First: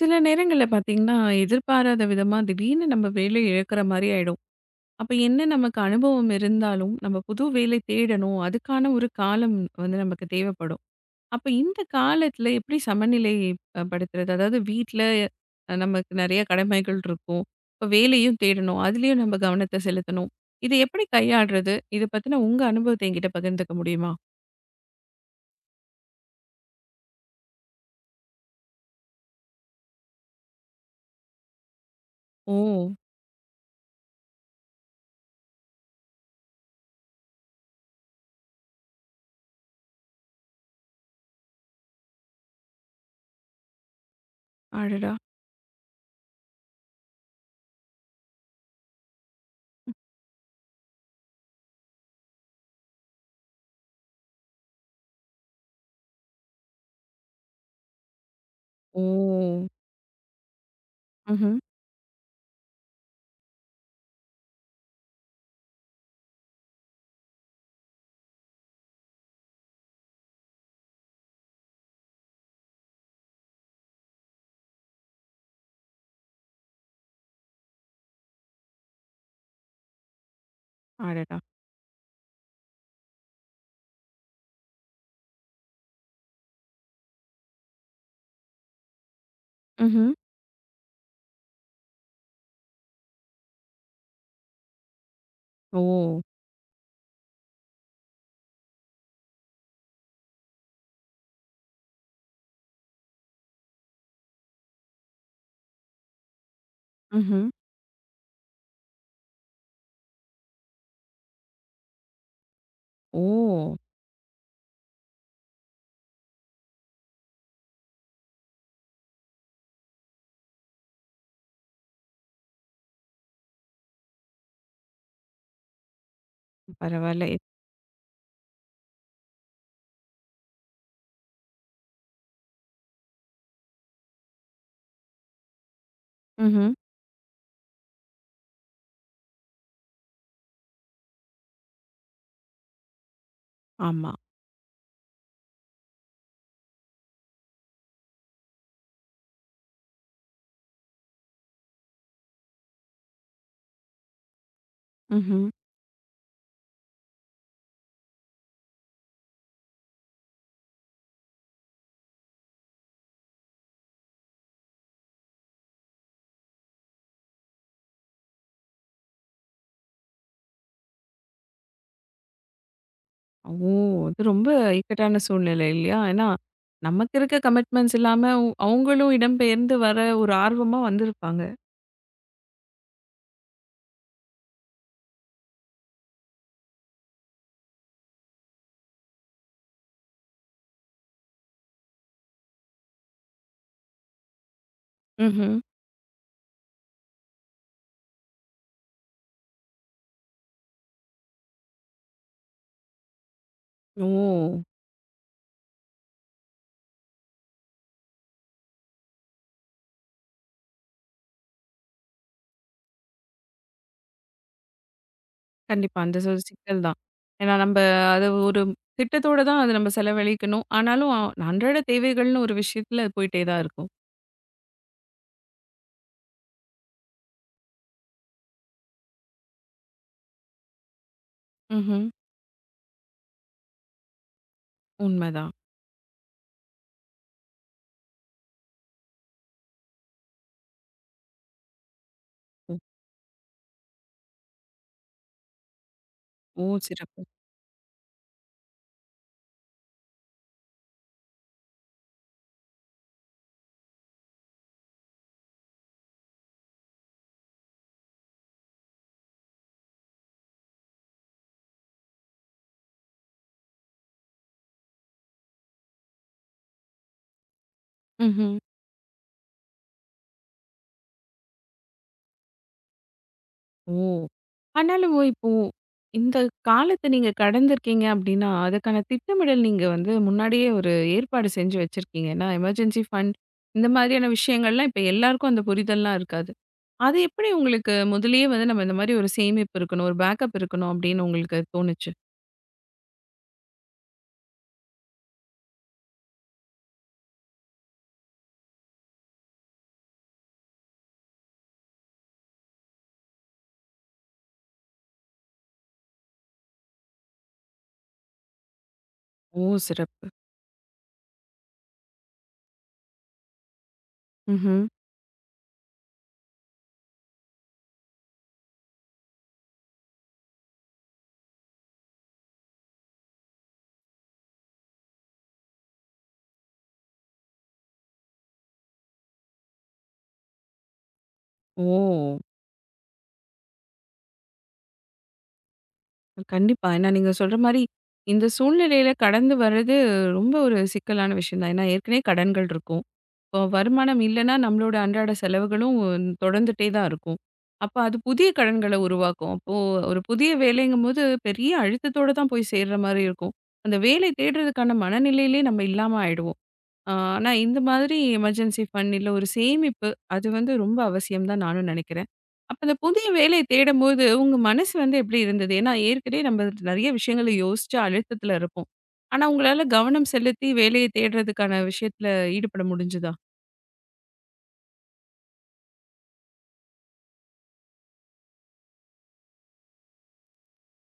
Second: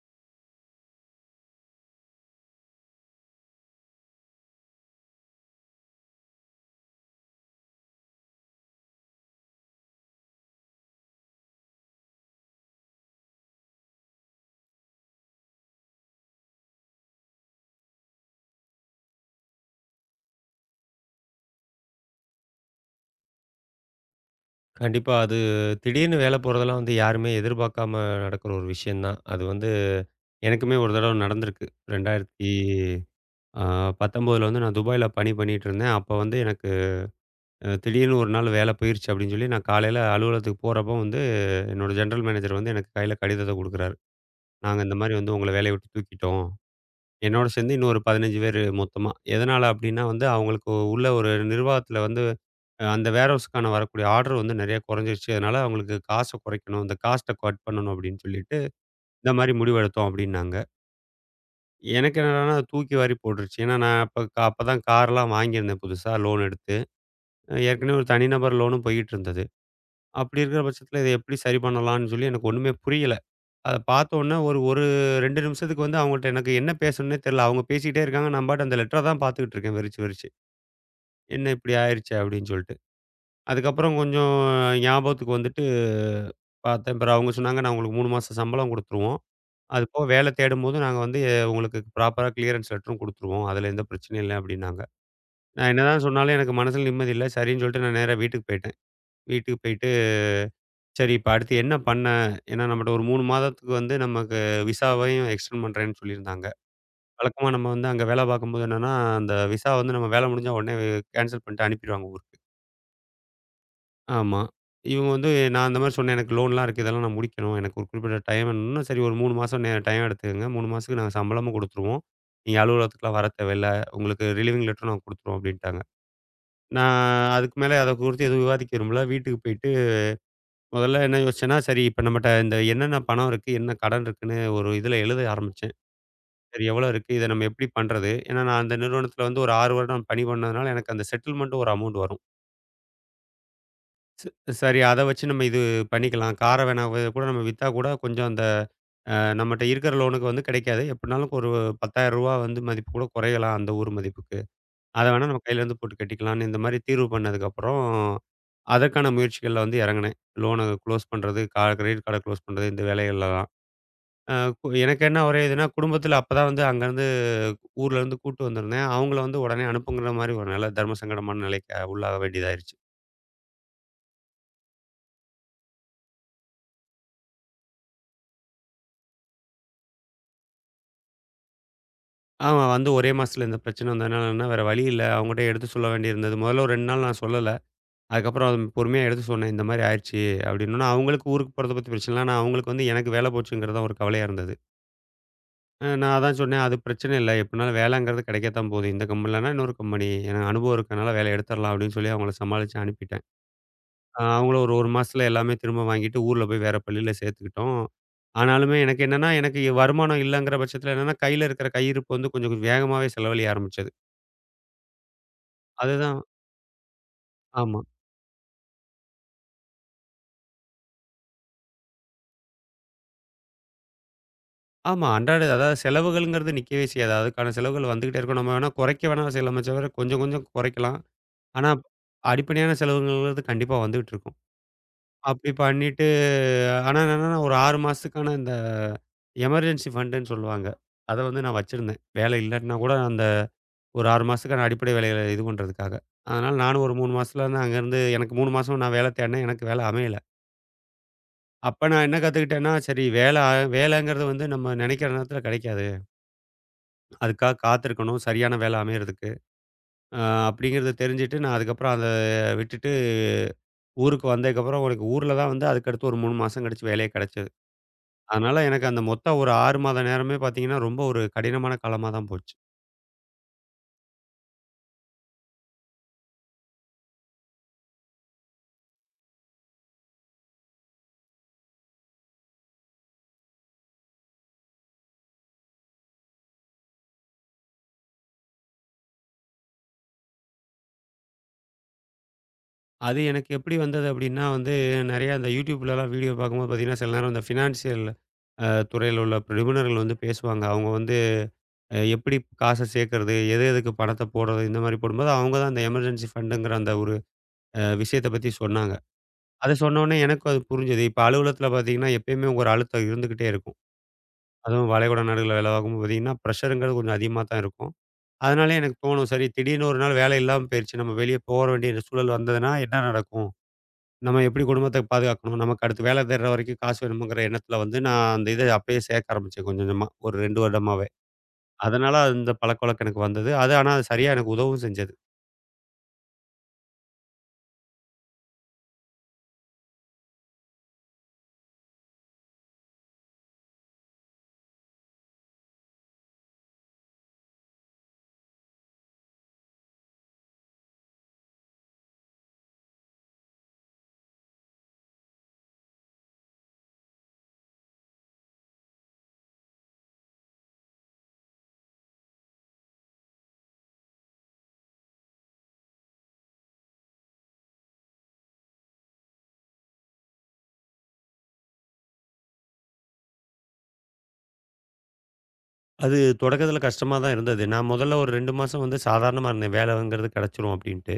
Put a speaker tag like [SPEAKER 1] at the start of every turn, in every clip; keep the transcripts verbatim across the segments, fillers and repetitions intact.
[SPEAKER 1] சில நேரங்கள்ல பார்த்தீங்கன்னா, எதிர்பாராத விதமா திடீர்னு நம்ம வேலைய இழக்கிற மாரி ஆயிடும். அப்ப என்ன நமக்கு அனுபவம் இருந்தாலும், நம்ம புது வேலை தேடணும். அதுக்கான ஒரு காலம் வந்து நமக்கு தேவைப்படும். அப்ப இந்த காலத்துல எப்படி சமநிலை அ படுத்துறது? அதாவது வீட்ல அ நமக்கு நெறைய கடமைகள் இருக்கும். இப்ப வேலையும் தேடணும். அதுலயும் நம்ம கவனத்த செலுத்தணும். இத எப்படி கையாள்றது? இத பத்தின உங்க அனுபவத்த என்கிட்ட பகிர்ந்துக்க முடியுமா?
[SPEAKER 2] கண்டிப்பா. அது திடீர்னு வேல போறதெல்லாம் வந்து யாருமே எதிர்பார்க்காம நடக்குற ஒரு விஷயம் தான். அது வந்து எனக்குமே ஒரு தடவ நடந்திருக்கு.
[SPEAKER 1] ஓ!
[SPEAKER 2] 2019ல வந்து நான் துபாய்ல பணி பண்ணிட்டு இருந்தேன். அப்ப வந்து எனக்கு அ திடீர்னு ஒரு நாள் வேல போயிருச்சு அப்டின்னு சொல்லி நான் காலையில அலுவலகத்துக்கு போறப்போ வந்து என்னோட ஜெனரல் மேனேஜர் வந்து எனக்கு கையில கடிதத்த குடுக்குறாரு. நாங்க இந்த
[SPEAKER 1] அடடா!
[SPEAKER 2] மாரி வந்து உங்கள வேலைய விட்டு தூக்கிட்டோம். என்னோட சேர்ந்து இன்னும் ஒரு பதினைந்து பேரு மொத்தமா. எதனால அப்டின்னா வந்து, அவங்களுக்கு உள்ள ஒரு நிர்வாகத்துல வந்து அ அந்த வேர்ஹவுஸ்க்கான வரக்கூடிய ஆர்டர் வந்து நெறைய குறைஞ்சிருச்சு. அதனால அவங்களுக்கு காச குறைக்கணும். இந்த காஸ்ட்ட கட் பண்ணணும் அப்டின்னு சொல்லிட்டு,
[SPEAKER 1] ஓ!
[SPEAKER 2] இந்த மாரி முடிவெடுத்தோம் அப்டின்னாங்க.
[SPEAKER 1] ம்ஹ்ம்.
[SPEAKER 2] எனக்கு என்னடான்னா அது தூக்கி வாரி போட்டுருச்சு. ஏன்னா நான் அப்ப அப்பதான் கார்லாம் வாங்கியிருந்தேன் புதுசா லோன் எடுத்து. அஹ் ஏற்கனவே ஒரு தனிநபர் லோனும் போய்க்கிட்டு இருந்தது. அப்டி இருக்கிற பட்சத்துல இத எப்டி சரி பண்ணலாம்னு சொல்லி எனக்கு ஒண்ணுமே புரியல. அத பார்த்தோன்னே ஒரு ஒரு இரண்டு நிமிஷத்துக்கு வந்து அவங்கள்ட்ட எனக்கு என்ன பேசணும்னே தெரியல. அவங்க பேசிக்கிட்டே இருக்காங்க. நான் பாட்டு அந்த லெட்டர தான் பார்த்துக்கிட்டு இருக்கேன் விரிச்சு, விரிச்சு.
[SPEAKER 1] அடடா!
[SPEAKER 2] என்ன இப்படி ஆயிருச்சே அப்படின்னு சொல்லிட்டு. அதுக்கப்புறம் கொஞ்சம் ஞாபகத்துக்கு வந்துட்டு பார்த்தேன். பிறகு அவங்க சொன்னாங்க, "நான் உங்களுக்கு மூணு மாசம் சம்பளம் குடுத்துருவோம். அது போக
[SPEAKER 1] ம்ஹ்ம்.
[SPEAKER 2] வேலை தேடும்போது நாங்க வந்து எ, உங்களுக்கு ப்ராப்பரா கிளியரன்ஸ் லெட்டரும் குடுத்துருவோம். அதுல எந்த பிரச்சனையும் இல்ல" அப்படின்னாங்க. நான்
[SPEAKER 1] ஓ!
[SPEAKER 2] என்னதான் சொன்னாலும் எனக்கு மனசுல நிம்மதி இல்ல. சரின்னு சொல்லிட்டு நான் நேரா வீட்டுக்கு போயிட்டேன். வீட்டுக்கு போயிட்டு, சரி இப்ப அடுத்து என்ன பண்ண? ஏன்னா நம்மட்ட ஒரு மூணு மாதத்துக்கு வந்து நமக்கு விசாவையும் எக்ஸ்டெண்ட் பண்றேன்னு சொல்லியிருந்தாங்க.
[SPEAKER 1] ம்ஹ்ம்.
[SPEAKER 2] வழக்கமா நம்ம வந்து அங்க வேலை பார்க்கும்போது என்னன்னா, அந்த விசா வந்து நம்ம வேலை முடிஞ்சா உடனே கேன்சல் பண்ணிட்டு அனுப்பிருவாங்க ஊருக்கு.
[SPEAKER 1] ஓ!
[SPEAKER 2] ஆமா. இவங்க வந்து நான் அந்த மாரி சொன்னேன். எனக்கு லோன்லாம் இருக்கு. இதெல்லாம் நான் முடிக்கணும். எனக்கு ஒரு குறிப்பிட்ட டைம் வேணும்னா, சரி ஒரு மூணு மாசம் நே டைம் எடுத்துக்கங்க. மூணு மாசத்துக்கு நாங்க சம்பளமும் குடுத்துருவோம். நீங்க அலுவலகத்துக்குலாம் வர தேவையில்ல. உங்களுக்கு ரிலீவிங் லெட்டரும் நாங்க குடுத்துருவோம் அப்டின்ட்டாங்க. நான்
[SPEAKER 1] பரவால்ல. இப்
[SPEAKER 2] அதுக்கு மேல அத குறித்து எதுவும் விவாதிக்க விரும்பல. வீட்டுக்கு போயிட்டு முதல்ல என்ன யோசிச்சேன்னா, சரி இப்ப நம்மட்ட இந்த என்னென்ன பணம் இருக்கு, என்ன கடன் இருக்குன்னு ஒரு இதுல எழுத ஆரம்பிச்சேன். சரி
[SPEAKER 1] ம்ஹ்ம்.
[SPEAKER 2] எவ்வளோ இருக்கு? இத நம்ம எப்படி பண்றது? ஏன்னா, நான் அந்த நிறுவனத்தில வந்து ஒரு ஆறு வருடம் பணி பண்ணதுனால, எனக்கு அந்த செட்டில்மெண்ட்ன்னு ஒரு அமௌண்ட் வரும்.
[SPEAKER 1] ஆமா.
[SPEAKER 2] சரி அத வச்சு நம்ம இது பண்ணிக்கலாம். கார வேணா வ கூட நம்ம வித்தா கூட கொஞ்சம் அந்த அ நம்மட்ட இருக்கிற லோனுக்கு வந்து கிடைக்காது. எப்படினாலும் ஒரு ரூ. பத்தாயிரம் வந்து மதிப்பு கூட குறையலாம் அந்த ஊர் மதிப்புக்கு. அத வேணா நம்ம
[SPEAKER 1] ம்ஹ்ம்.
[SPEAKER 2] கையிலேருந்து போட்டு கட்டிக்கலாம்ன்னு இந்த மாரி தீர்வு பண்ணதுக்கப்புறம், அதற்கான முயற்சிகள்ல வந்து இறங்குனேன். லோன க்ளோஸ் பண்றது, கா கிரெடிட் கார்ட க்ளோஸ் பண்றது இந்த வேலைகள்ல தான். அ கு எனக்கு என்ன ஒரே இதுன்னா, குடும்பத்தில அப்பதான் வந்து அங்கருந்து ஊர்லருந்து கூட்டு வந்திருந்தேன். அவங்கள வந்து உடனே அனுப்புங்கிற மாரி ஒரு நிலை, தர்ம சங்கடமான நிலைக்கு உள்ளாக வேண்டியதாயிருச்சு.
[SPEAKER 1] ஓ! இது ரொம்ப இக்கட்டான சூழ்நிலை இல்லையா? ஏன்னா, நமக்கு இருக்க கமிட்மெண்ட்ஸ் இல்லாம அவ் அவங்களும் இடம்பெயர்ந்து வர ஒரு ஆர்வமா வந்திருப்பாங்க.
[SPEAKER 2] அவன் வந்து ஒரே மாசத்துல இந்த பிரச்சனை வந்ததுனால என்ன வேற வழி இல்ல. அவங்ககிட்ட எடுத்து சொல்ல வேண்டியிருந்தது. முதல்ல ஒரு ரெண்டு நாள் நான் சொல்லல. அதுக்கப்புறம் அது பொறுமையா எடுத்து சொன்னேன். இந்த மாரி ஆயிருச்சு அப்படின்னோன, அவங்களுக்கு ஊருக்கு போறத பத்தி பிரச்சனை இல்ல. ஆனா அவங்களுக்கு வந்து எனக்கு வேலை போச்சுங்கிறது தான் ஒரு கவலையா இருந்தது.
[SPEAKER 1] ம்ஹ்ம்.
[SPEAKER 2] அ நான் அதான் சொன்னேன், "அது பிரச்சனை இல்ல. எப்படினாலும் வேலைங்கிறது கிடைக்கத்தான் போகுது. இந்த கம்பெனிலனா இன்னொரு கம்பெனி. எனக்கு அனுபவம் இருக்கனால வேலைய எடுத்துறலாம்" அப்படின்னு சொல்லி அவங்கள சமாளிச்சு அனுப்பிட்டேன்.
[SPEAKER 1] ஓ!
[SPEAKER 2] அ அவங்களும் ஒரு 1 மாசத்துல எல்லாமே திரும்ப வாங்கிட்டு, ஊர்ல போய் வேற பள்ளியில சேர்த்துக்கிட்டோம். ஆனாலுமே எனக்கு என்னன்னா, எனக்கு வருமானம் இல்லங்கிற பட்சத்துல என்னன்னா, கையில இருக்கிற கையிருப்பு வந்து கொஞ்சம் கொஞ்சம் வேகமாவே செலவழிய ஆரம்பிச்சது.
[SPEAKER 1] கண்டிப்பா. அந்த
[SPEAKER 2] அதுதான்
[SPEAKER 1] ஒரு சிக்கல் தான். ஏன்னா நம்ப
[SPEAKER 2] ஆமா.
[SPEAKER 1] அத ஒரு திட்டத்தோட தான் அத நம்ம செலவழிக்கணும். ஆனாலும் அன்றாட தேவைகள்னு ஒரு விஷயத்துல அது போயிட்டே தான் இருக்கும்.
[SPEAKER 2] ஆமா. அன்றாட அதாவது செலவுகள்ங்கிறது நிக்கவே செய்யாது. அதுக்கான செலவுகள் வந்துகிட்டே இருக்கும். நம்ம வேணா குறைக்க வேணா செய்யலாமே தவிர, கொஞ்சம் கொஞ்சம் குறைக்கலாம். ஆனா,
[SPEAKER 1] ம்ஹ்ம்.
[SPEAKER 2] அடிப்படையான செலவுகள்ங்கிறது கண்டிப்பா வந்துகிட்டு இருக்கும். அப்படி
[SPEAKER 1] உண்மதான்.
[SPEAKER 2] பண்ணிட்டு ஆனா என்னன்னா, ஒரு ஆறு மாசத்துக்கான இந்த எமர்ஜென்சி ஃபண்டுன்னு சொல்லுவாங்க. அத வந்து நான் வச்சிருந்தேன். வேலை
[SPEAKER 1] ஓ!
[SPEAKER 2] இல்லாட்டினா கூட அந்த ஒரு ஆறு மாசத்துக்கான அடிப்படை வேலைகள இது பண்றதுக்காக. அதனால
[SPEAKER 1] ஓ!
[SPEAKER 2] நானும் ஒரு மூணு
[SPEAKER 1] சிறப்பு.
[SPEAKER 2] மாசத்துல வந்து அங்கேருந்து எனக்கு மூணு மாசம் நான் வேலை தேடினேன். எனக்கு வேலை அமையல. அப்ப நான் என்ன கத்துக்கிட்டேன்னா, சரி வேலை அ வேலைங்கிறது வந்து நம்ம நெனைக்கிற நேரத்துல கெடைக்காது. அதுக்காக காத்திருக்கணும், சரியான வேலை அமையறதுக்கு. அ அப்படிங்கிறத தெரிஞ்சுட்டு நான் அதுக்கப்புறம் அத விட்டுட்டு ஊருக்கு வந்ததுக்கப்புறம் எனக்கு ஊர்ல தான் வந்து அதுக்கடுத்து ஒரு மூணு மாசம் கழிச்சு வேலையே கெடைச்சது.
[SPEAKER 1] ம்ஹ்ம்.
[SPEAKER 2] அதனால எனக்கு அந்த மொத்த ஒரு ஆறு மாத நேரமே பார்த்தீங்கன்னா, ரொம்ப ஒரு கடினமான காலமா தான் போச்சு.
[SPEAKER 1] ஓ! ஆனாலும் இப்போ இந்த காலத்த நீங்க கடந்திருக்கீங்க அப்டின்னா, அதுக்கான திட்டமிடல் நீங்க வந்து முன்னாடியே ஒரு ஏற்பாடு செஞ்சு வச்சிருக்கீங்க. ஏன்னா எமர்ஜென்சி ஃபண்ட் இந்த மாதிரியான விஷயங்கள்லாம் இப்ப எல்லாருக்கும் அந்த புரிதல்லாம் இருக்காது. அது எப்படி உங்களுக்கு முதலயே வந்து நம்ம இந்த மாரி ஒரு சேமிப்பு இருக்கணும், ஒரு பேக்கப் இருக்கணும் அப்டின்னு உங்களுக்கு தோணுச்சு?
[SPEAKER 2] அது எனக்கு எப்படி வந்தது அப்படின்னா வந்து, நெறையா இந்த YouTubeலலாம் வீடியோ பார்க்கும்போது பார்த்தீங்கன்னா, சில நேரம் இந்த ஃபினான்ஷியல் அ துறையில உள்ள நிபுணர்கள் வந்து பேசுவாங்க. அவங்க வந்து அ எப்படி காச சேர்க்கறது? எது எதுக்கு பணத்த போடுறது? இந்த மாரி போடும்போது, அவங்க தான் அந்த எமர்ஜென்சி ஃபண்டுங்கிற அந்த ஒரு அ விஷயத்த பத்தி சொன்னாங்க.
[SPEAKER 1] ஓ!
[SPEAKER 2] அத சொன்னோனே
[SPEAKER 1] சிறப்பு.
[SPEAKER 2] எனக்கும் அது புரிஞ்சது. இப்ப அலுவலகத்தில பார்த்தீங்கன்னா, எப்பயுமே ஒரு அழுத்தம் இருந்துகிட்டே இருக்கும்.
[SPEAKER 1] ம்ஹ்ம்.
[SPEAKER 2] அதுவும் வளைகுடா நாடுகள்ல வேலை பார்க்கும்போது பார்த்தீங்கன்னா, ப்ரெஷருங்கிறது கொஞ்சம் அதிகமா தான் இருக்கும். அதனாலயே எனக்கு தோணும், சரி திடீர்னு ஒரு நாள் வேலை இல்லாம போயிருச்சு. நம்ம வெளிய போற வேண்டிய சூழல் வந்ததுன்னா என்ன நடக்கும்? நம்ம எப்படி குடும்பத்த பாதுகாக்கணும்? நமக்கு அடுத்து வேலை தேடுற வரைக்கும் காசு வேணுமேங்கிற எண்ணத்தில வந்து, நான் அந்த இத அப்பயே சேர்க்க ஆரம்பிச்சேன் கொஞ்சம் கொஞ்சமா. ஒரு ரெண்டு வருடமாவே.
[SPEAKER 1] ஓ!
[SPEAKER 2] அதனால அந்த பழக்கவழக்கம் எனக்கு வந்தது. அது ஆனா அது சரியா எனக்கு உதவும் செஞ்சது.
[SPEAKER 1] கண்டிப்பா. ஏன்னா நீங்க சொல்ற மாரி இந்த சூழ்நிலையில கடந்து வர்றது ரொம்ப ஒரு சிக்கலான விஷயம் தான். ஏன்னா ஏற்கனவே கடன்கள் இருக்கும். இப்போ வருமானம் இல்லைன்னா நம்மளோட அன்றாட செலவுகளும் தொடர்ந்துட்டே தான் இருக்கும். அப்ப அது புதிய கடன்கள உருவாக்கும். அப்போ ஒரு புதிய வேலைங்கும்போது பெரிய அழுத்தத்தோட தான் போய் சேர்ற மாரி இருக்கும். அந்த வேலை தேடுறதுக்கான மனநிலையிலே நம்ம இல்லாம ஆயிடுவோம். ஆ ஆனா இந்த மாதிரி எமர்ஜென்சி ஃபண்ட் இல்ல ஒரு சேமிப்பு அது வந்து ரொம்ப அவசியம் தான் நானும் நினைக்கிறேன். அப்ப அந்த புதிய வேலைய தேடும்போது உங்க மனசு வந்து எப்படி இருந்தது? ஏன்னா ஏற்கனவே நம்ம நெறைய விஷயங்கள யோசிச்சு அழுத்தத்துல இருப்போம். ஆனா உங்களால கவனம் செலுத்தி வேலைய தேடுறதுக்கான விஷயத்துல ஈடுபட முடிஞ்சதா?
[SPEAKER 2] அது தொடக்கத்தில கஷ்டமா தான் இருந்தது. நான் முதல்ல ஒரு ரெண்டு மாசம் வந்து சாதாரணமா இருந்தேன். வேலைங்கிறது கிடைச்சிரும் அப்படின்ட்டு.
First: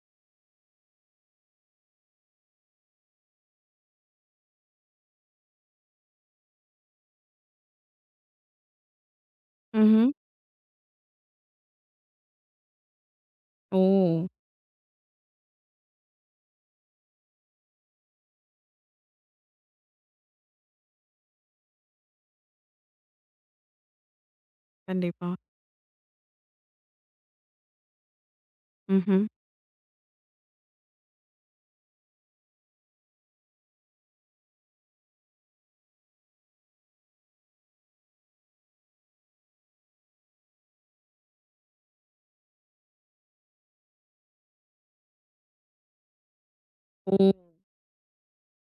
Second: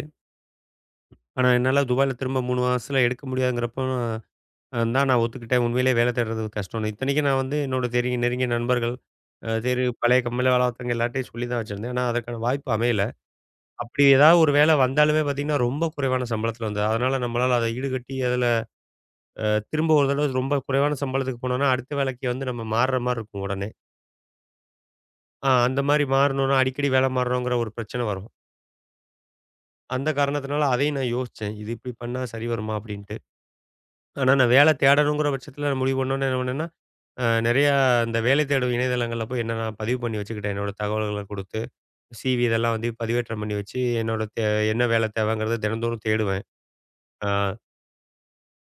[SPEAKER 2] ஆனா என்னால துபாயில திரும்ப மூணு மாசத்தில எடுக்க முடியாதுங்கிறப்போ தான் நான் ஒத்துக்கிட்டேன். உண்மையிலேயே வேலை தேடுறது கஷ்டம்ன்னு. இத்தனைக்கும் நான் வந்து என்னோட தெரி நெருங்கிய நண்பர்கள், அ தெரி
[SPEAKER 1] ம்ஹ்ம்.
[SPEAKER 2] பழைய கம்பெனியில வேலை பார்த்தவங்க எல்லார்ட்டயும் சொல்லி தான் வச்சிருந்தேன். ஆனா அதற்கான வாய்ப்பு அமையல.
[SPEAKER 1] ஓ!
[SPEAKER 2] அப்படி ஏதாவது ஒரு வேலை வந்தாலுமே பார்த்தீங்கன்னா, ரொம்ப குறைவான சம்பளத்தில வந்தது. அதனால நம்மளால அத ஈடுகட்டி அதில அ திரும்ப ஒரு தடவ ரொம்ப குறைவான சம்பளத்துக்கு போனோம்னா, அடுத்த வேலைக்கு வந்து நம்ம மாறுற மாரி இருக்கும் உடனே.
[SPEAKER 1] கண்டிப்பா.
[SPEAKER 2] ஆ அந்த மாரி மாறணும்னா அடிக்கடி வேலை மாறணுங்கிற ஒரு பிரச்சனை வரும்.
[SPEAKER 1] ம்ஹ்ம்.
[SPEAKER 2] அந்த காரணத்தினால அதையும் நான் யோசிச்சேன். இது இப்படி பண்ணா சரி வருமா அப்படின்ட்டு. ஆனா நான் வேலை தேடணுங்கிற பட்சத்தில நான் முடிவு பண்ணோனே என்ன பண்ணேன்னா, அ நெறையா இந்த வேலை தேடும் இணையதளங்கள்ல போய் என்ன நான் பதிவு பண்ணி வச்சுக்கிட்டேன். என்னோட தகவல்கள குடுத்து, சிவி இதெல்லாம் வந்து பதிவேற்றம் பண்ணி வச்சு, என்னோட தே என்ன வேலை தேவைங்கிறத தினந்தோறும் தேடுவேன்.
[SPEAKER 1] ஓ!
[SPEAKER 2] ஆ.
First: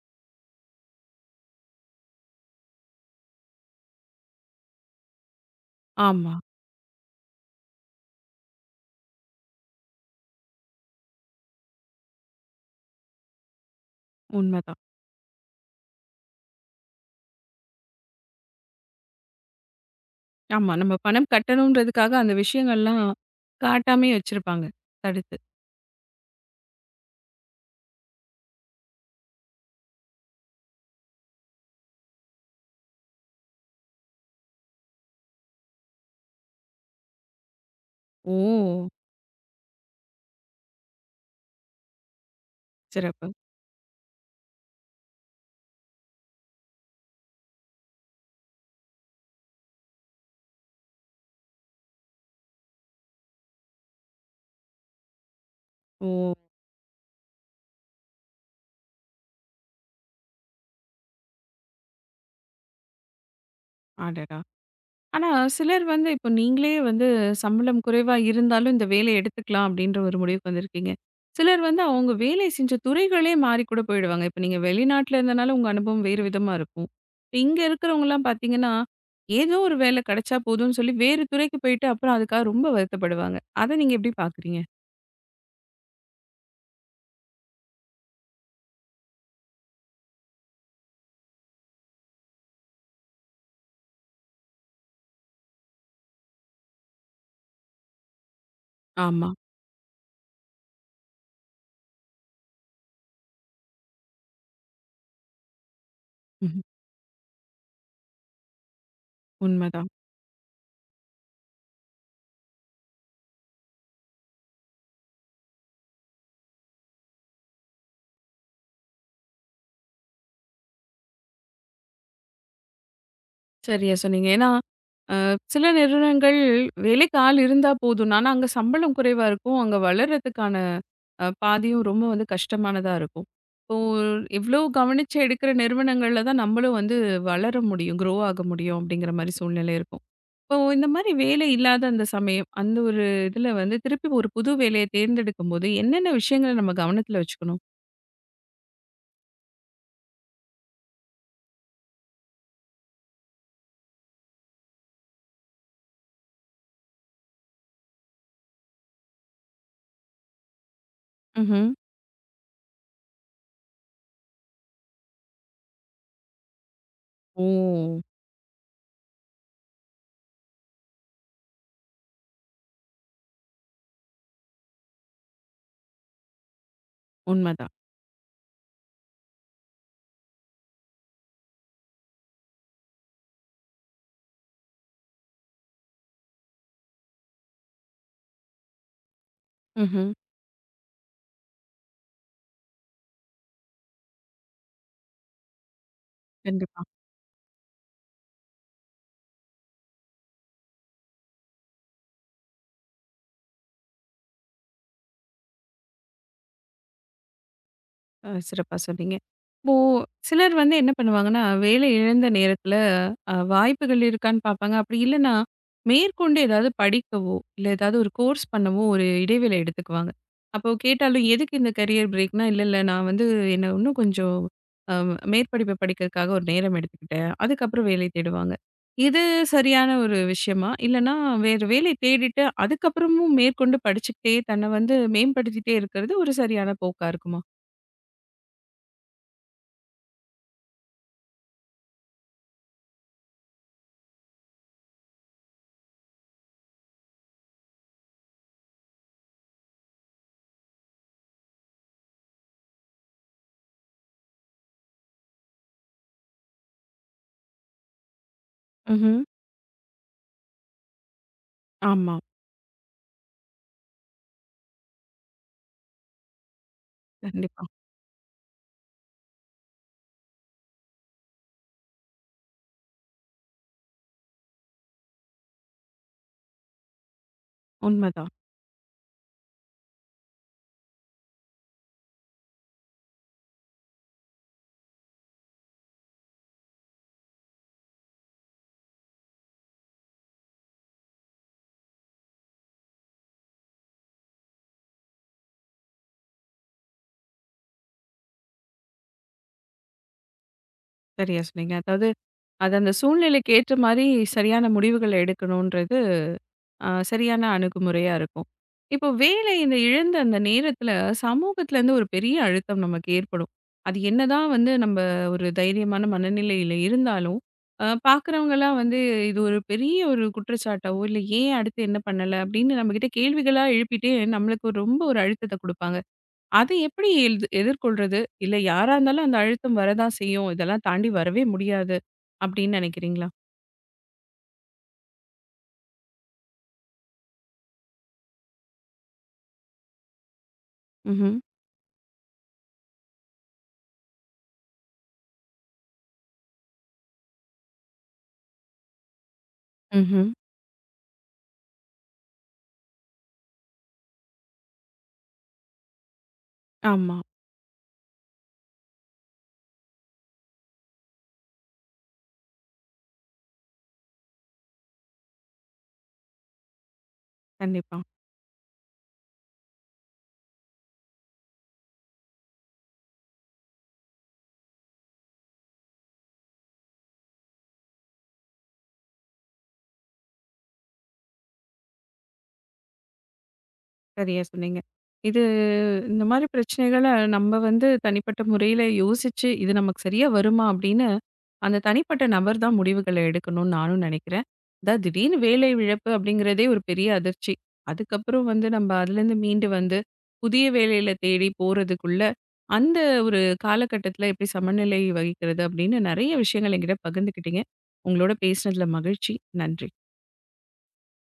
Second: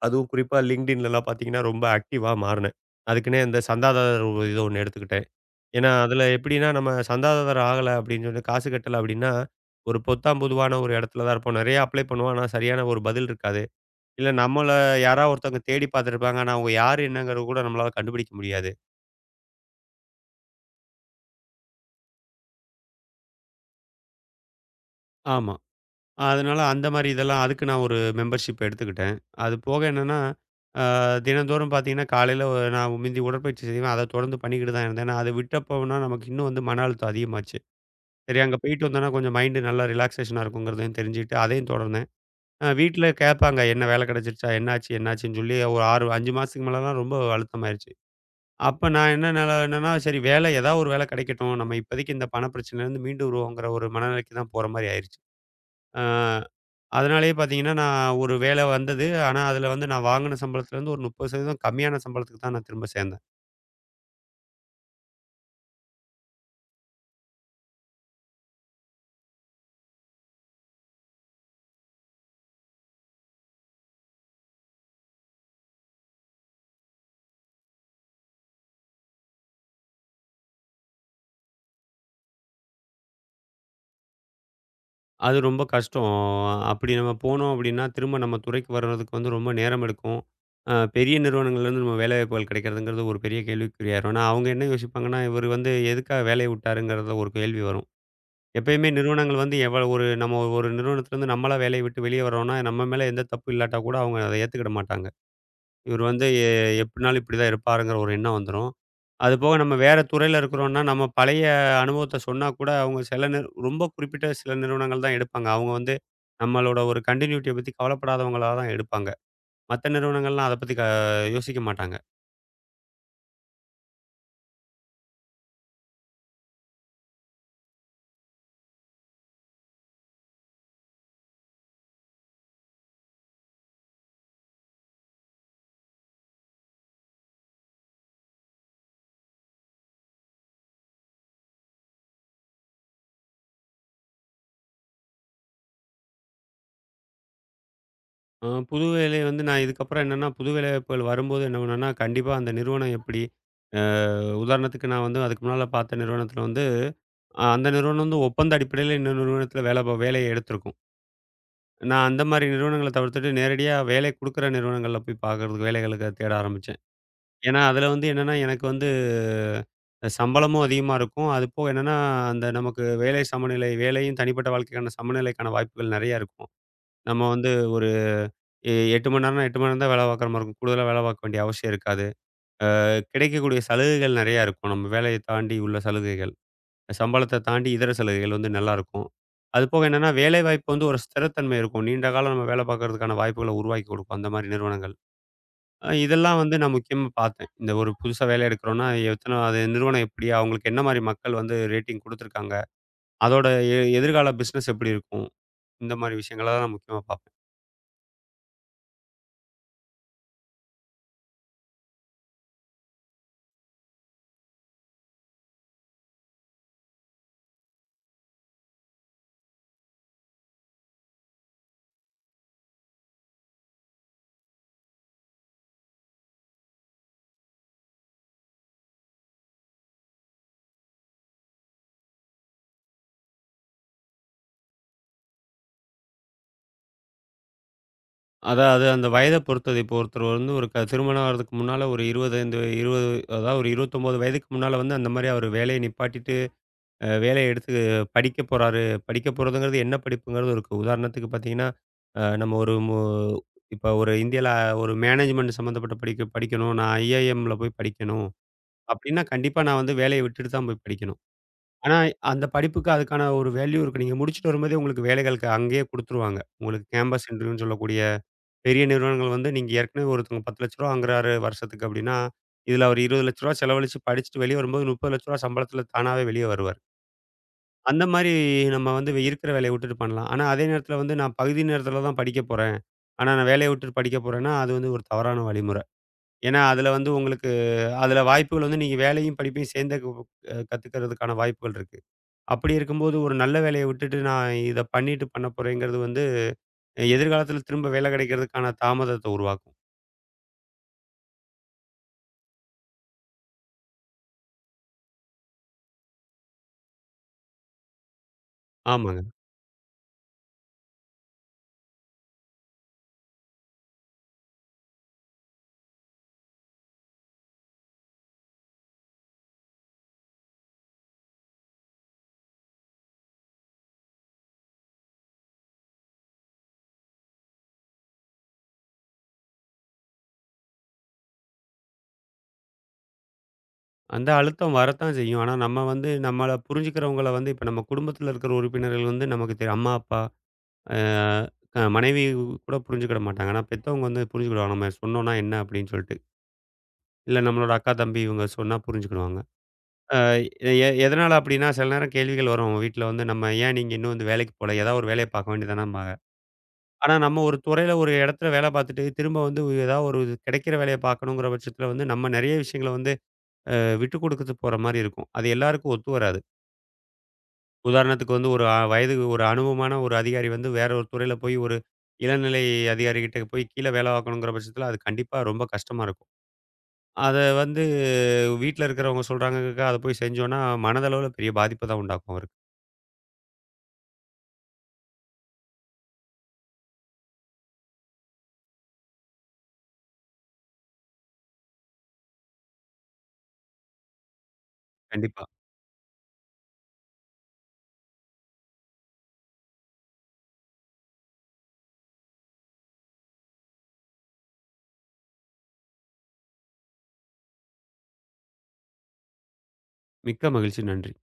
[SPEAKER 2] அதுவும் குறிப்பா LinkedInலலாம் பார்த்தீங்கன்னா, ரொம்ப ஆக்டிவா மாறுனேன். அதுக்குன்னே இந்த சந்தாதாரர் ஒரு இத ஒண்ணு எடுத்துக்கிட்டேன். ஏன்னா, அதுல
[SPEAKER 1] ஆமா.
[SPEAKER 2] எப்படின்னா நம்ம சந்தாதாரர் ஆகல அப்படின்னு சொல்லி காசு கட்டல அப்படின்னா, ஒரு பொத்தாம் பொதுவான ஒரு இடத்துல தான் இருப்போம். நெறைய அப்ளை பண்ணுவோம். ஆனா, சரியான ஒரு பதில் இருக்காது. இல்ல நம்மள
[SPEAKER 1] உண்மதான்.
[SPEAKER 2] யாராவது ஒருத்தவங்க தேடி பார்த்துருப்பாங்க. ஆனா, அவங்க யாரு என்னங்கிறது கூட நம்மளால கண்டுபிடிக்க முடியாது.
[SPEAKER 1] ஆமா. நம்ம பணம் கட்டணும்ன்றதுக்காக அந்த விஷயங்கள்லாம் காட்டாமயே வச்சிருப்பாங்க. தடுத்து.
[SPEAKER 2] ஆமா. அதனால அந்த மாரி இதெல்லாம் அதுக்கு நான் ஒரு மெம்பர்ஷிப் எடுத்துக்கிட்டேன். அது போக என்னன்னா, அ தினந்தோறும் பார்த்தீங்கன்னா, காலையில ஒ நான் முந்தி உடற்பயிற்சி செய்வேன். அத தொடர்ந்து பண்ணிக்கிட்டு தான் இருந்தேன். நான் அத விட்டப்போனா நமக்கு இன்னும் வந்து மன அழுத்தம் அதிகமாச்சு. சரி அங்க போயிட்டு
[SPEAKER 1] ஓ!
[SPEAKER 2] வந்தோம்னா கொஞ்சம் மைண்டு நல்லா ரிலாக்சேஷனா இருக்குங்கிறதையும் தெரிஞ்சுக்கிட்டு, அதையும் தொடர்ந்தேன். அ வீட்ல
[SPEAKER 1] சிறப்பு.
[SPEAKER 2] கேட்பாங்க, "என்ன வேலை கிடைச்சிருச்சா? என்னாச்சு? என்னாச்சுன்னு?" சொல்லி ஒரு ஆறு, அஞ்சு மாசத்துக்கு மேலலாம் ரொம்ப அழுத்தமாயிருச்சு. அப்ப நான் என்ன நெல என்னன்னா, சரி வேலை ஏதாவது ஒரு வேலை கிடைக்கட்டும். நம்ம இப்போதைக்கு இந்த பண பிரச்சனையிலேருந்து மீண்டு வருவோங்கிற ஒரு மனநிலைக்கு தான் போற மாரி ஆயிருச்சு. ஆ.
[SPEAKER 1] ஓ!
[SPEAKER 2] அதனாலேயே பார்த்தீங்கன்னா, நான் ஒரு வேலை வந்தது. ஆனா, அதில வந்து நான் வாங்குன சம்பளத்துலேருந்து ஒரு முப்பது சதவீதம் கம்மியான சம்பளத்துக்கு தான் நான் திரும்ப சேர்ந்தேன்.
[SPEAKER 1] அடடா! ஆனா, சிலர் வந்து இப்போ நீங்களே வந்து சம்பளம் குறைவா இருந்தாலும், இந்த வேலைய எடுத்துக்கலாம் அப்படின்ற ஒரு முடிவுக்கு வந்திருக்கீங்க. சிலர் வந்து அவங்க வேலை செஞ்ச துறைகளே மாறி கூட போயிடுவாங்க. இப்ப நீங்க வெளிநாட்ல இருந்தனால உங்க அனுபவம் வேறு விதமா இருக்கும். இப்ப இங்க இருக்கிறவங்கலாம் பார்த்தீங்கன்னா, ஏதோ ஒரு வேலை கிடைச்சா போதும்னு சொல்லி வேறு துறைக்கு போயிட்டு, அப்புறம் அதுக்காக ரொம்ப வருத்தப்படுவாங்க. அத நீங்க எப்படி பார்க்குறீங்க?
[SPEAKER 2] அது ரொம்ப கஷ்டம். அப்படி நம்ம போனோம் அப்படின்னா, திரும்ப நம்ம துறைக்கு வர்றதுக்கு வந்து ரொம்ப நேரம் எடுக்கும். அ பெரிய நிறுவனங்கள்லேருந்து நம்ம வேலைவாய்ப்புகள் கிடைக்கிறதுங்கிறது ஒரு பெரிய கேள்விக்குறியாயிரும். ஆனா, அவங்க என்ன யோசிப்பாங்கன்னா, இவரு வந்து எதுக்காக வேலைய விட்டாருங்கிறத ஒரு கேள்வி வரும். எப்பயுமே
[SPEAKER 1] ஆமா.
[SPEAKER 2] நிறுவனங்கள் வந்து எவ்வளோ ஒரு நம்ம ஒரு நிறுவனத்திலேருந்து நம்மளா வேலைய விட்டு வெளியே வரோம்னா, நம்ம மேல எந்த தப்பு இல்லாட்டா கூட அவங்க அத ஏத்துக்கிட மாட்டாங்க. இவர் வந்து எ
[SPEAKER 1] ம்ஹ்ம்.
[SPEAKER 2] எப்படினாலும் இப்படிதான் இருப்பாருங்கிற ஒரு எண்ணம் வந்துரும். அதுபோக நம்ம
[SPEAKER 1] உண்மதான்.
[SPEAKER 2] வேற துறையில இருக்கிறோம்னா, நம்ம பழைய அனுபவத்த சொன்னா கூட அவங்க சில நிறு ரொம்ப குறிப்பிட்ட சில நிறுவனங்கள் தான் எடுப்பாங்க. அவங்க வந்து நம்மளோட ஒரு கன்டினியூட்டிய பத்தி கவலைப்படாதவங்களா தான் எடுப்பாங்க. மத்த நிறுவனங்கள்லாம் அத பத்தி க யோசிக்க மாட்டாங்க.
[SPEAKER 1] சரியா சொன்னீங்க. ஏன்னா சில நிறுவனங்கள் வேலைக்கு ஆள் இருந்தா போதும். ஆனா அங்க சம்பளம் குறைவா இருக்கும். அங்க வளர்றதுக்கான அ பாதையும் ரொம்ப வந்து கஷ்டமானதா இருக்கும். இப்போ இவ்ளோ கவனிச்சு எடுக்கிற நிறுவனங்கள்ல தான் நம்மளும் வந்து வளர முடியும், க்ரோ ஆக முடியும் அப்படிங்கிற மாரி சூழ்நிலை இருக்கும். இப்போ இந்த மாரி வேலை இல்லாத அந்த சமயம், அந்த ஒரு இதுல வந்து திருப்பி ஒரு புது வேலைய தேர்ந்தெடுக்கும்போது என்னென்ன விஷயங்கள நம்ம கவனத்துல வச்சுக்கணும்?
[SPEAKER 2] அ புது வேலை வந்து நான் இதுக்கப்புறம் என்னன்னா, புது வேலைவாய்ப்புகள் வரும்போது என்ன பண்ணுவேன்னா, கண்டிப்பா அந்த நிறுவனம் எப்படி அ உதாரணத்துக்கு நான் வந்து அதுக்கு முன்னால பார்த்த நிறுவனத்தில வந்து, அஹ் அந்த நிறுவனம் வந்து ஒப்பந்த அடிப்படையில இன்னொரு நிறுவனத்தில வேலை ப வேலைய எடுத்திருக்கும்.
[SPEAKER 1] ம்ஹ்ம்.
[SPEAKER 2] நான் அந்த மாரி நிறுவனங்கள தவிர்த்துட்டு, நேரடியா வேலை குடுக்குற நிறுவனங்கள்ல போய் பார்க்கறதுக்கு வேலைகளுக்கு தேட ஆரம்பிச்சேன்.
[SPEAKER 1] ஓ!
[SPEAKER 2] ஏன்னா, அதுல வந்து என்னன்னா, எனக்கு வந்து சம்பளமும் அதிகமா இருக்கும். அதுபோக என்னன்னா, அந்த நமக்கு வேலை சமநிலை வேலையும் தனிப்பட்ட வாழ்க்கைக்கான சமநிலைக்கான வாய்ப்புகள் நெறைய இருக்கும். நம்ம வந்து
[SPEAKER 1] உண்மதான்.
[SPEAKER 2] ஒரு எ எட்டு மணி நேரம்னா எட்டு மணி நேரம் தான் வேலை பார்க்குற மாரி இருக்கும். கூடுதலா வேலை பார்க்க வேண்டிய அவசியம் இருக்காது. அ கிடைக்கக்கூடிய சலுகைகள் நெறையா இருக்கும். நம்ம வேலைய தாண்டி உள்ள சலுகைகள். சம்பளத்த தாண்டி இதர சலுகைகள் வந்து நல்லாருக்கும். அதுபோக என்னன்னா,
[SPEAKER 1] ம்ஹ்ம்.
[SPEAKER 2] வேலைவாய்ப்பு வந்து ஒரு ஸ்திரத்தன்மை இருக்கும். நீண்ட காலம் நம்ம வேலை பார்க்கறதுக்கான வாய்ப்புகள உருவாக்கி குடுக்கும், அந்த மாரி நிறுவனங்கள். அ இதெல்லாம் வந்து நான்
[SPEAKER 1] கண்டிப்பா.
[SPEAKER 2] முக்கியமா பார்த்தேன். இந்த ஒரு புதுசா வேலை எடுக்கிறோம்னா, எத்தன அது நிறுவனம் எப்படி? அவங்களுக்கு என்ன மாரி மக்கள் வந்து ரேட்டிங் குடுத்துருக்காங்க? அதோட எ எதிர்கால பிசினஸ் எப்படி இருக்கும்? இந்த மாரி விஷயங்கள தான் நான் முக்கியமா பார்ப்பேன்.
[SPEAKER 1] அ சிறப்பா சொன்னீங்க. இப்போ சிலர் வந்து என்ன பண்ணுவாங்கன்னா, வேலை இழந்த நேரத்தில அ வாய்ப்புகள் இருக்கான்னு பார்ப்பாங்க. அப்படி இல்லன்னா, மேற்கொண்டு ஏதாவது படிக்கவோ, இல்ல ஏதாவது ஒரு கோர்ஸ் பண்ணவோ ஒரு இடைவேளை எடுத்துக்குவாங்க. அப்போ கேட்டாலும் எதுக்கு இந்த கரியர் பிரேக்னா, "இல்ல, இல்ல நான் வந்து என்ன இன்னும் கொஞ்சம் அ மேற்படிப்பு படிக்கிறதுக்காக ஒரு நேரம் எடுத்துக்கிட்டேன். அதுக்கப்புறம் வேலை தேடுவாங்க." இது சரியான ஒரு விஷயமா? இல்லன்னா வேற வேலை தேடிட்டு அதுக்கப்புறமும் மேற்கொண்டு படிச்சுக்கிட்டே தன்னை வந்து மேம்படுத்திட்டே இருக்கிறது ஒரு சரியான போக்கா இருக்குமா?
[SPEAKER 2] அதாவது அந்த வயத பொறுத்தது. இப்போ ஒருத்தர் வந்து ஒரு க திருமணம் ஆகுறதுக்கு முன்னால ஒரு இருபத்தி ஐந்து இருபது அதாவது ஒரு இருபத்தி ஒன்பது வயதுக்கு முன்னால வந்து அந்த மாரி அவர் வேலையை நிப்பாட்டி அ வேலைய எடுத்து படிக்க போறாரு. படிக்க போறதுங்கிறது என்ன படிப்புங்கிறது இருக்கு. உதாரணத்துக்கு பார்த்தீங்கன்னா, அ நம்ம ஒரு மு இப்ப ஒரு இந்தியால ஒரு மேனேஜ்மெண்ட் சம்மந்தப்பட்ட படிக்க படிக்கணும். நான் ஐஐஎம்ல போய் படிக்கணும்.
[SPEAKER 1] ம்ஹ்ம்.
[SPEAKER 2] அப்படின்னா, கண்டிப்பா நான் வந்து வேலைய விட்டுட்டு தான் போய் படிக்கணும். ஆனா,
[SPEAKER 1] ஆமா.
[SPEAKER 2] அந்த படிப்புக்கு அதுக்கான ஒரு வேல்யூ இருக்கு. நீங்க முடிச்சுட்டு வரும்போதே உங்களுக்கு வேலைகளுக்கு அங்கேயே குடுத்துருவாங்க. உங்களுக்கு கேம்பஸ் இன்டர்வியூன்னு
[SPEAKER 1] கண்டிப்பா.
[SPEAKER 2] சொல்லக்கூடிய பெரிய நிறுவனங்கள் வந்து நீங்க ஏற்கனவே ஒருத்தவங்க ரூ. பத்து லட்சம் வாங்குறாரு வருஷத்துக்கு அப்படின்னா, இதுல அவர் ரூ. இருபது லட்சம் செலவழிச்சு படிச்சுட்டு வெளிய வரும்போது ரூ. முப்பது லட்சம் சம்பளத்துல தானாவே வெளிய வருவாரு. அந்த மாரி
[SPEAKER 1] உண்மதான்.
[SPEAKER 2] நம்ம வந்து இருக்கிற வேலைய விட்டுட்டு பண்ணலாம். ஆனா, அதே நேரத்தில வந்து நான் பகுதி நேரத்தில தான் படிக்க போறேன். ஆனா, நான் வேலைய விட்டுட்டு படிக்க போறேன்னா, அது வந்து ஒரு தவறான வழிமுறை. ஏன்னா, அதில வந்து உங்களுக்கு அதில வாய்ப்புகள் வந்து நீங்க வேலையும், படிப்பையும் சேர்ந்தே கு அ கத்துக்கிறதுக்கான வாய்ப்புகள் இருக்கு. அப்படி இருக்கும்போது ஒரு நல்ல வேலைய விட்டுட்டு நான் இத பண்ணிட்டு பண்ண போறேங்கிறது வந்து எதிர்காலத்தில திரும்ப வேலை கிடைக்கிறதுக்கான தாமதத்த உருவாக்கும்.
[SPEAKER 1] சரியா சொன்னீங்க. அதாவது, அது அந்த சூழ்நிலைக்கு ஏற்ற மாரி சரியான முடிவுகள எடுக்கணுன்றது, அ சரியான அணுகுமுறையா இருக்கும். இப்போ
[SPEAKER 2] ஆமாங்க.
[SPEAKER 1] வேலை இந்த இழந்த அந்த நேரத்தில, சமூகத்திலேருந்து ஒரு பெரிய அழுத்தம் நமக்கு ஏற்படும். அது என்னதான் வந்து நம்ம ஒரு தைரியமான மனநிலையில இருந்தாலும், அ பார்க்குறவங்கலாம் வந்து இது ஒரு பெரிய ஒரு குற்றச்சாட்டாவோ, இல்ல ஏன் அடுத்து என்ன பண்ணல? அப்படின்னு நம்மகிட்ட கேள்விகளா எழுப்பிட்டே, நம்மளுக்கு ரொம்ப ஒரு அழுத்தத்த குடுப்பாங்க. அது எப்படி எல்து எதிர்கொள்றது? இல்ல யாரா இருந்தாலும் அந்த அழுத்தம் வரதான் செய்யும். இதெல்லாம் தாண்டி வரவே முடியாது அப்படின்னு நினைக்கிறீங்களா?
[SPEAKER 2] அந்த அழுத்தம் வரத்தான் செய்யும். ஆனா, நம்ம வந்து நம்மள புரிஞ்சுக்கிறவங்கள வந்து இப்ப நம்ம குடும்பத்தில இருக்கிற உறுப்பினர்கள் வந்து நமக்கு தெ அம்மா, அப்பா அ
[SPEAKER 1] ம்ஹ்ம்.
[SPEAKER 2] அ மனைவி கூட புரிஞ்சுக்கிட மாட்டாங்க. ஆனா, பெத்தவங்க வந்து புரிஞ்சுக்கிடுவாங்க. நம்ம சொன்னோம்னா என்ன அப்படின்னு சொல்லிட்டு. இல்ல நம்மளோட அக்கா, தம்பி இவங்க சொன்னா புரிஞ்சுக்கிடுவாங்க. அ
[SPEAKER 1] ம்ஹ்ம்.
[SPEAKER 2] எ எதனால அப்படின்னா, சில நேரம் கேள்விகள் வரும். வீட்ல வந்து நம்ம ஏன் நீங்க இன்னும் வந்து வேலைக்கு போல? ஏதாவது ஒரு வேலைய பார்க்க வேண்டியதுதானம்பாங்க. ஆனா,
[SPEAKER 1] ஆமா.
[SPEAKER 2] நம்ம ஒரு துறையில ஒரு இடத்துல வேலை பார்த்துட்டு, திரும்ப வந்து ஏதாவது ஒரு கிடைக்கிற வேலைய பார்க்கணுங்கிற பட்சத்துல வந்து, நம்ம நெறைய விஷயங்கள வந்து அ விட்டு குடுக்கத்து போற மாரி இருக்கும். அது எல்லாருக்கும் ஒத்து வராது.
[SPEAKER 1] கண்டிப்பா.
[SPEAKER 2] உதாரணத்துக்கு வந்து ஒரு அ வயதுக்கு ஒரு அனுபவமான ஒரு அதிகாரி வந்து வேற ஒரு துறையில போய் ஒரு இளநிலை அதிகாரிகிட்ட போய் கீழ வேலை பார்க்கணுங்கிற பட்சத்தில அது கண்டிப்பா ரொம்ப கஷ்டமா இருக்கும். அத வந்து வீட்ல இருக்கிறவங்க சொல்றாங்கக்காக அத போய் செஞ்சோம்னா, மனதளவுல பெரிய பாதிப்ப தான் உண்டாக்கும் அவருக்கு.
[SPEAKER 1] சரியா சொன்னீங்க. இது இந்த மாரி பிரச்சனைகள நம்ம வந்து தனிப்பட்ட முறையில யோசிச்சு, இது நமக்கு சரியா வருமா? அப்படின்னு, அந்த தனிப்பட்ட நபர் தான் முடிவுகள எடுக்கணும்னு நானும் நினைக்கிறேன். அதான் திடீர்னு
[SPEAKER 2] கண்டிப்பா.
[SPEAKER 1] வேலை இழப்பு அப்படிங்கிறதே ஒரு பெரிய அதிர்ச்சி. அதுக்கப்புறம் வந்து நம்ம அதுலேருந்து மீண்டு வந்து, புதிய வேலையில தேடி போறதுக்குள்ள, அந்த ஒரு காலகட்டத்தில எப்படி சமநிலை வகிக்கிறது அப்படின்னு, நெறைய விஷயங்கள் என்கிட்ட பகிர்ந்துக்கிட்டீங்க. உங்களோட பேசினதில மகிழ்ச்சி. நன்றி.
[SPEAKER 2] மிக்க மகிழ்ச்சி. நன்றி.